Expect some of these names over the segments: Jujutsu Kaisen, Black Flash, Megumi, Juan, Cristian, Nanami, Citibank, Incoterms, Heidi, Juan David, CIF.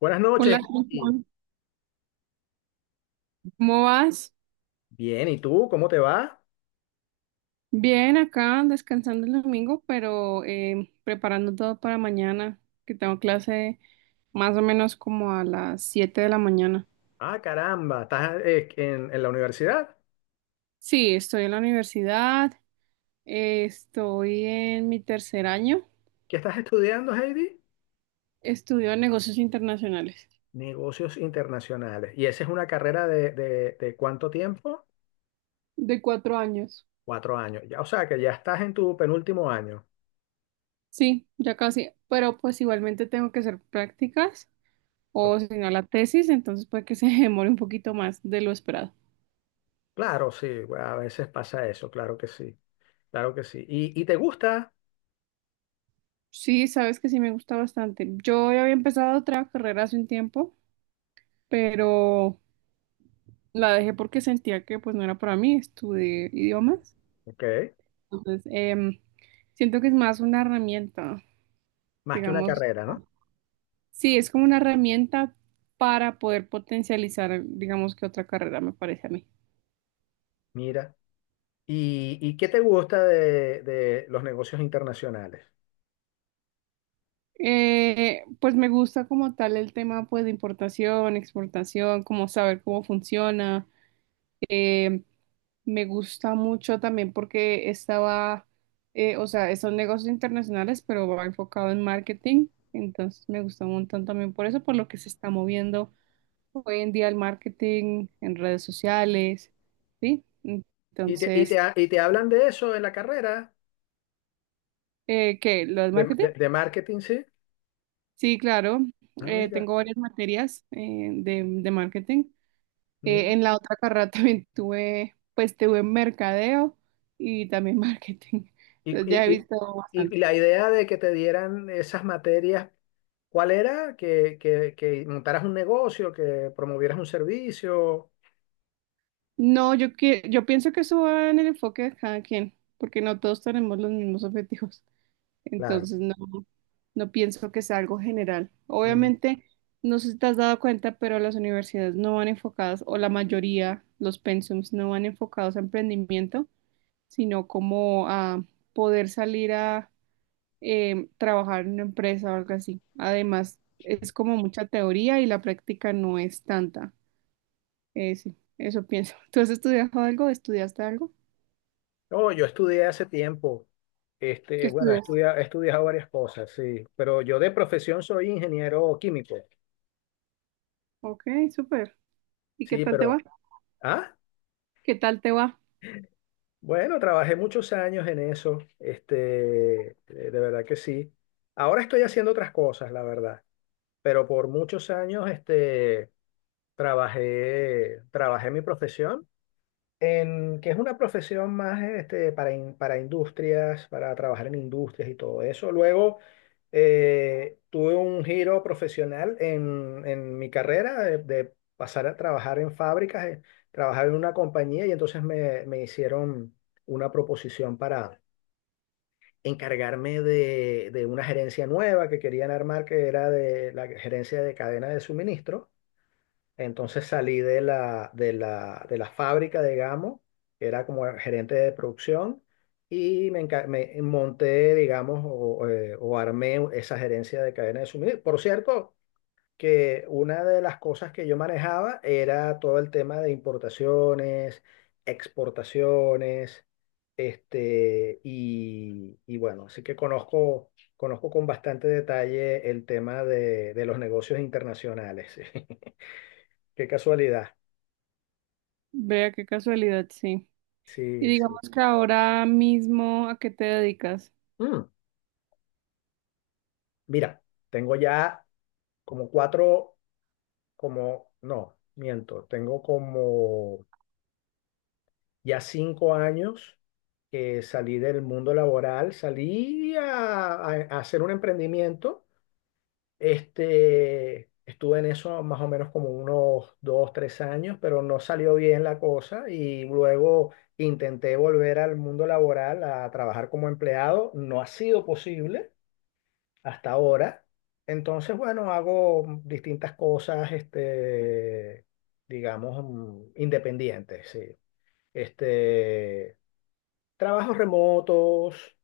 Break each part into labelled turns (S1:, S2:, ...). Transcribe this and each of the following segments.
S1: Buenas noches.
S2: Hola, ¿cómo
S1: Heidi.
S2: Juan? ¿Cómo vas?
S1: Bien, ¿y tú? ¿Cómo te va?
S2: Bien, acá descansando el domingo, pero preparando todo para mañana, que tengo clase más o menos como a las 7 de la mañana.
S1: Ah, caramba, ¿estás en la universidad?
S2: Sí, estoy en la universidad, estoy en mi tercer año,
S1: ¿Qué estás estudiando, Heidi?
S2: estudio negocios internacionales
S1: Negocios internacionales. ¿Y esa es una carrera de cuánto tiempo?
S2: de 4 años.
S1: 4 años. Ya, o sea, que ya estás en tu penúltimo año.
S2: Sí, ya casi, pero pues igualmente tengo que hacer prácticas
S1: Ok.
S2: o si no la tesis, entonces puede que se demore un poquito más de lo esperado.
S1: Claro, sí, bueno, a veces pasa eso, claro que sí, claro que sí. ¿Y te gusta?
S2: Sí, sabes que sí me gusta bastante. Yo ya había empezado otra carrera hace un tiempo, pero la dejé porque sentía que pues no era para mí, estudié idiomas.
S1: Ok,
S2: Entonces, siento que es más una herramienta,
S1: más que una
S2: digamos.
S1: carrera, ¿no?
S2: Sí, es como una herramienta para poder potencializar, digamos, que otra carrera me parece a mí.
S1: Mira. ¿Y qué te gusta de los negocios internacionales?
S2: Pues me gusta como tal el tema pues de importación, exportación, como saber cómo funciona. em, Me gusta mucho también porque estaba, o sea, son negocios internacionales, pero va enfocado en marketing. Entonces me gusta un montón también por eso, por lo que se está moviendo hoy en día el marketing en redes sociales, ¿sí?
S1: ¿Y te, y te,
S2: Entonces,
S1: ha- y te hablan de eso en la carrera?
S2: ¿qué? ¿Lo del
S1: De,
S2: marketing?
S1: de- de marketing, sí.
S2: Sí, claro.
S1: Ah, mira,
S2: Tengo varias materias de marketing.
S1: mira.
S2: En la otra carrera también tuve, pues tuve mercadeo y también marketing.
S1: Y,
S2: Entonces ya he
S1: y,
S2: visto
S1: y
S2: bastante.
S1: la idea de que te dieran esas materias, ¿cuál era? Que montaras un negocio, que promovieras un servicio.
S2: No, yo pienso que eso va en el enfoque de cada quien, porque no todos tenemos los mismos objetivos.
S1: Claro.
S2: Entonces, no, no pienso que sea algo general.
S1: Mm.
S2: Obviamente, no sé si te has dado cuenta, pero las universidades no van enfocadas, o la mayoría, los pensums, no van enfocados a emprendimiento, sino como a poder salir a trabajar en una empresa o algo así. Además, es como mucha teoría y la práctica no es tanta. Sí, eso pienso. ¿Tú has estudiado algo? ¿Estudiaste algo?
S1: No, yo estudié hace tiempo.
S2: ¿Qué
S1: Este, bueno,
S2: estudias?
S1: he estudiado varias cosas, sí. Pero yo de profesión soy ingeniero químico.
S2: Ok, súper. ¿Y qué
S1: Sí,
S2: tal te
S1: pero.
S2: va?
S1: Ah,
S2: ¿Qué tal te va?
S1: bueno, trabajé muchos años en eso. De verdad que sí. Ahora estoy haciendo otras cosas, la verdad. Pero por muchos años trabajé mi profesión, que es una profesión más para industrias, para trabajar en industrias y todo eso. Luego tuve un giro profesional en mi carrera de pasar a trabajar en fábricas, trabajar en una compañía y entonces me hicieron una proposición para encargarme de una gerencia nueva que querían armar, que era de la gerencia de cadena de suministro. Entonces salí de la fábrica, digamos, que era como gerente de producción, y me monté, digamos, o armé esa gerencia de cadena de suministro. Por cierto, que una de las cosas que yo manejaba era todo el tema de importaciones, exportaciones, y bueno, así que conozco con bastante detalle el tema de los negocios internacionales. Qué casualidad.
S2: Vea qué casualidad, sí. Y
S1: Sí, sí.
S2: digamos que ahora mismo, ¿a qué te dedicas?
S1: Mm, mira, tengo ya como cuatro, como, no, miento, tengo como ya 5 años que salí del mundo laboral, salí a hacer un emprendimiento. Estuve en eso más o menos como unos dos, tres años, pero no salió bien la cosa y luego intenté volver al mundo laboral a trabajar como empleado. No ha sido posible hasta ahora. Entonces, bueno, hago distintas cosas, digamos, independientes, sí. Este, trabajos remotos,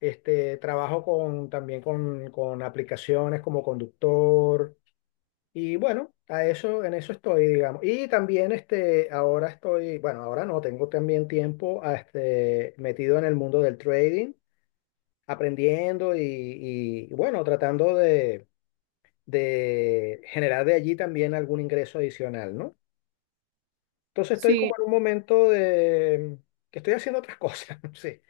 S1: trabajo con aplicaciones como conductor. Y bueno, a eso, en eso estoy, digamos. Y también ahora estoy, bueno, ahora no, tengo también tiempo metido en el mundo del trading, aprendiendo bueno, tratando de generar de allí también algún ingreso adicional, ¿no? Entonces estoy
S2: Sí,
S1: como en un momento de que estoy haciendo otras cosas, sí,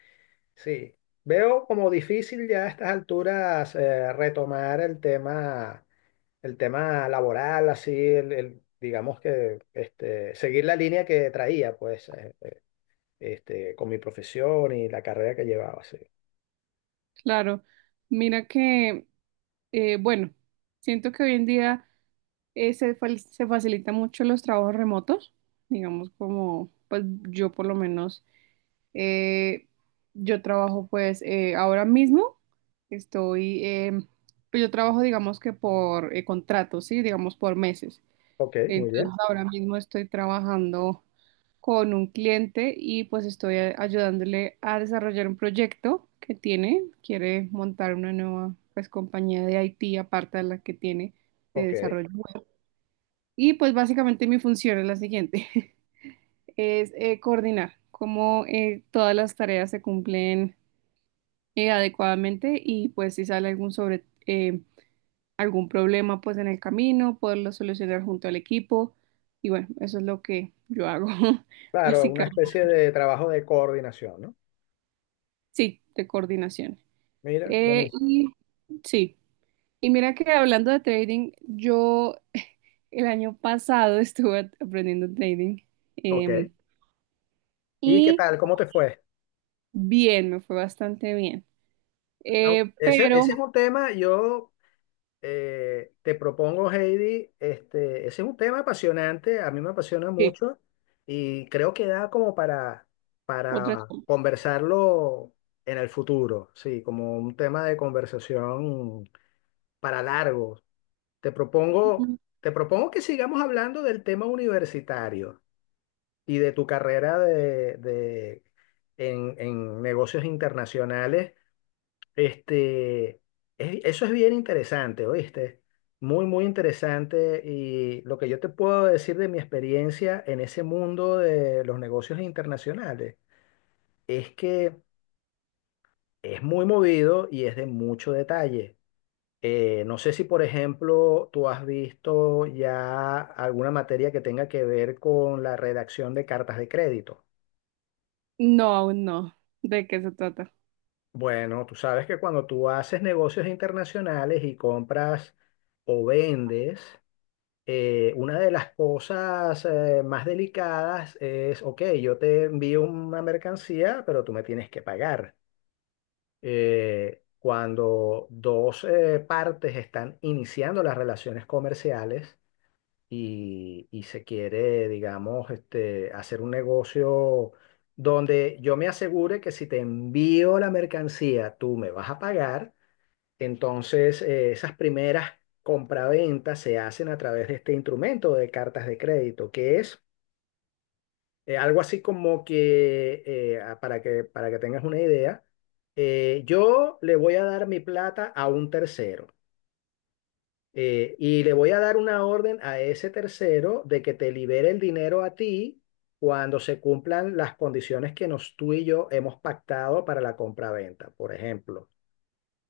S1: sí. Veo como difícil ya a estas alturas retomar el tema laboral, así, digamos que seguir la línea que traía, pues, con mi profesión y la carrera que llevaba, sí.
S2: claro. Mira que, bueno, siento que hoy en día se facilita mucho los trabajos remotos, digamos como, pues yo por lo menos, eh, yo trabajo pues ahora mismo, estoy, pues yo trabajo digamos que por contratos, sí, digamos por meses.
S1: Ok, muy bien,
S2: Entonces ahora mismo estoy trabajando con un cliente y pues estoy ayudándole a desarrollar un proyecto que tiene. Quiere montar una nueva pues compañía de IT aparte de la que tiene de
S1: ok.
S2: desarrollo web. Y pues básicamente mi función es la siguiente, es coordinar cómo todas las tareas se cumplen adecuadamente y pues si sale algún sobresalto algún problema pues en el camino, poderlo solucionar junto al equipo. Y bueno, eso es lo que yo hago,
S1: Claro, una
S2: básicamente.
S1: especie de trabajo de coordinación, ¿no?
S2: Sí, de coordinación.
S1: Mira, buenísimo.
S2: Y sí, y mira que hablando de trading, yo el año pasado estuve aprendiendo trading
S1: Ok.
S2: em,
S1: ¿Y qué
S2: y
S1: tal? ¿Cómo te fue?
S2: bien, me fue bastante bien.
S1: Au- Ese,
S2: Pero,
S1: ese es un tema, yo te propongo, Heidi, ese es un tema apasionante, a mí me apasiona
S2: sí,
S1: mucho y creo que da como para,
S2: otra...
S1: conversarlo en el futuro, sí, como un tema de conversación para largo. Te propongo, te propongo que sigamos hablando del tema universitario y de tu carrera en negocios internacionales. Este, Eso es bien interesante, ¿oíste? Muy, muy interesante. Y lo que yo te puedo decir de mi experiencia en ese mundo de los negocios internacionales es que es muy movido y es de mucho detalle. No sé si, por ejemplo, tú has visto ya alguna materia que tenga que ver con la redacción de cartas de crédito.
S2: No, aún no. ¿De qué se trata?
S1: Bueno, tú sabes que cuando tú haces negocios internacionales y compras o vendes, una de las cosas más delicadas es, ok, yo te envío una mercancía, pero tú me tienes que pagar. Cuando dos partes están iniciando las relaciones comerciales y se quiere, digamos, hacer un negocio donde yo me asegure que si te envío la mercancía, tú me vas a pagar. Entonces, esas primeras compraventas se hacen a través de este instrumento de cartas de crédito, que es algo así como que, para que, tengas una idea, yo le voy a dar mi plata a un tercero, y le voy a dar una orden a ese tercero de que te libere el dinero a ti cuando se cumplan las condiciones que tú y yo hemos pactado para la compraventa, por ejemplo.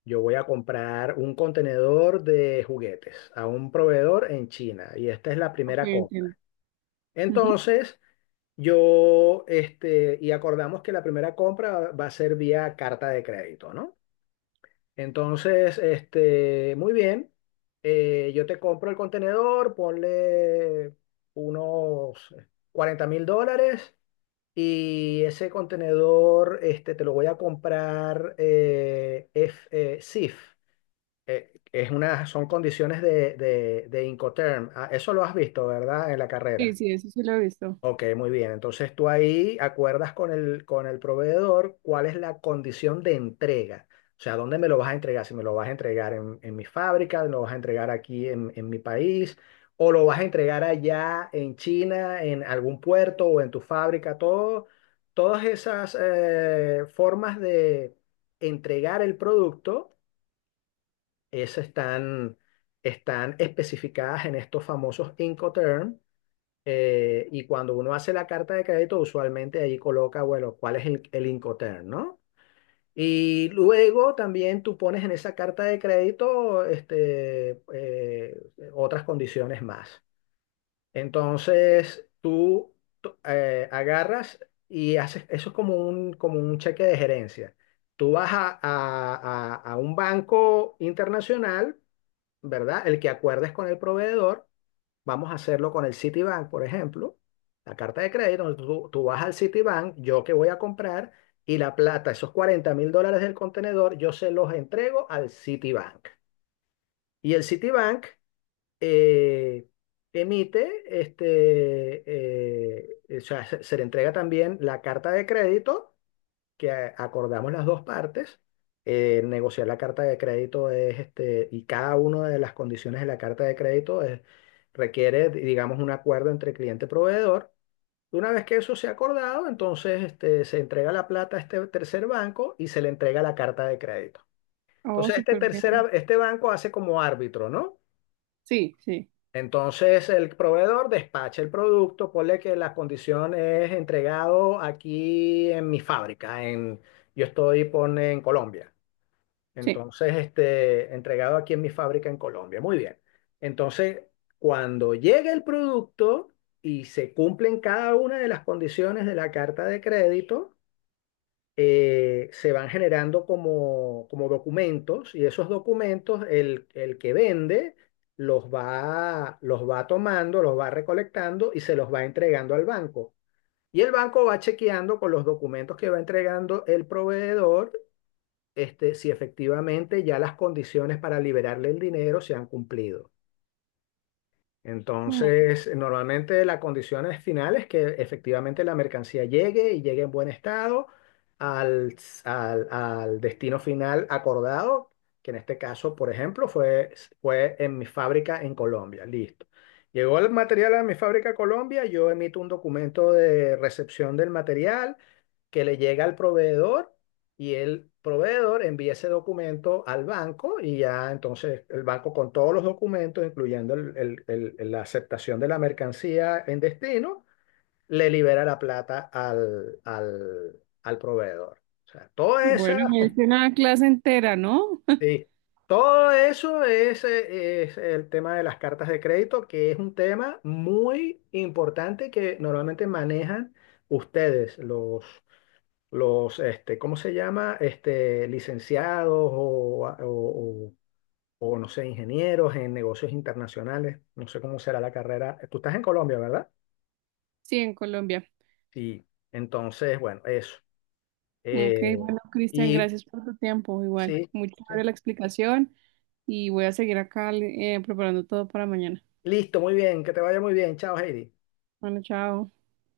S1: Yo voy a comprar un contenedor de juguetes a un proveedor en China y esta es la
S2: Ok,
S1: primera compra.
S2: entiendo. Ujú.
S1: Entonces, y acordamos que la primera compra va a ser vía carta de crédito, ¿no? Entonces, muy bien, yo te compro el contenedor, ponle unos $40.000, y ese contenedor, te lo voy a comprar CIF. Es una, son condiciones de Incoterm. Ah, eso lo has visto, ¿verdad? En la
S2: Sí,
S1: carrera.
S2: sí, eso sí lo he visto.
S1: Ok, muy bien. Entonces tú ahí acuerdas con el, proveedor cuál es la condición de entrega. O sea, ¿dónde me lo vas a entregar? Si me lo vas a entregar en, mi fábrica, lo vas a entregar aquí en mi país, o lo vas a entregar allá en China, en algún puerto o en tu fábrica, todas esas formas de entregar el producto, esas están especificadas en estos famosos Incoterms. Y cuando uno hace la carta de crédito, usualmente ahí coloca, bueno, cuál es el Incoterm, ¿no? Y luego también tú pones en esa carta de crédito otras condiciones más. Entonces tú agarras y haces, eso es como como un cheque de gerencia. Tú vas a un banco internacional, ¿verdad? El que acuerdes con el proveedor, vamos a hacerlo con el Citibank, por ejemplo, la carta de crédito, donde tú vas al Citibank, yo que voy a comprar, y la plata, esos $40.000 del contenedor, yo se los entrego al Citibank. Y el Citibank eh, emite, o sea, se le entrega también la carta de crédito que acordamos las dos partes. Negociar la carta de crédito es y cada una de las condiciones de la carta de crédito requiere, digamos, un acuerdo entre cliente y proveedor. Una vez que eso se ha acordado, entonces se entrega la plata a este tercer banco y se le entrega la carta de crédito.
S2: Oh,
S1: Entonces,
S2: súper bien.
S1: este banco hace como árbitro, ¿no?
S2: Sí, sí,
S1: Entonces el proveedor despacha el producto, ponle que la condición es entregado aquí en mi fábrica, en, yo estoy pone, en Colombia.
S2: sí.
S1: Entonces, entregado aquí en mi fábrica en Colombia. Muy bien. Entonces, cuando llegue el producto y se cumplen cada una de las condiciones de la carta de crédito, se van generando como, documentos, y esos documentos el que vende los va tomando, los va recolectando y se los va entregando al banco. Y el banco va chequeando con los documentos que va entregando el proveedor, si efectivamente ya las condiciones para liberarle el dinero se han cumplido.
S2: Mm.
S1: Entonces, normalmente la condición es final es que efectivamente la mercancía llegue y llegue en buen estado al, al destino final acordado, que en este caso, por ejemplo, fue en mi fábrica en Colombia. Listo. Llegó el material a mi fábrica Colombia, yo emito un documento de recepción del material que le llega al proveedor, y el proveedor envía ese documento al banco y ya entonces el banco con todos los documentos, incluyendo la aceptación de la mercancía en destino, le libera la plata al proveedor. O sea, todo esa,
S2: Bueno, me diste una clase entera, ¿no?
S1: sí, todo eso es el tema de las cartas de crédito, que es un tema muy importante que normalmente manejan ustedes, ¿cómo se llama? Licenciados o, no sé, ingenieros en negocios internacionales. No sé cómo será la carrera. Tú estás en Colombia, ¿verdad?
S2: Sí, en Colombia.
S1: Sí. Entonces, bueno, eso.
S2: Ok,
S1: Eh,
S2: bueno, Cristian,
S1: y
S2: gracias por tu tiempo. Igual,
S1: sí,
S2: muy
S1: sí.
S2: chévere la explicación y voy a seguir acá preparando todo para mañana.
S1: Listo, muy bien. Que te vaya muy bien. Chao, Heidi.
S2: Bueno, chao.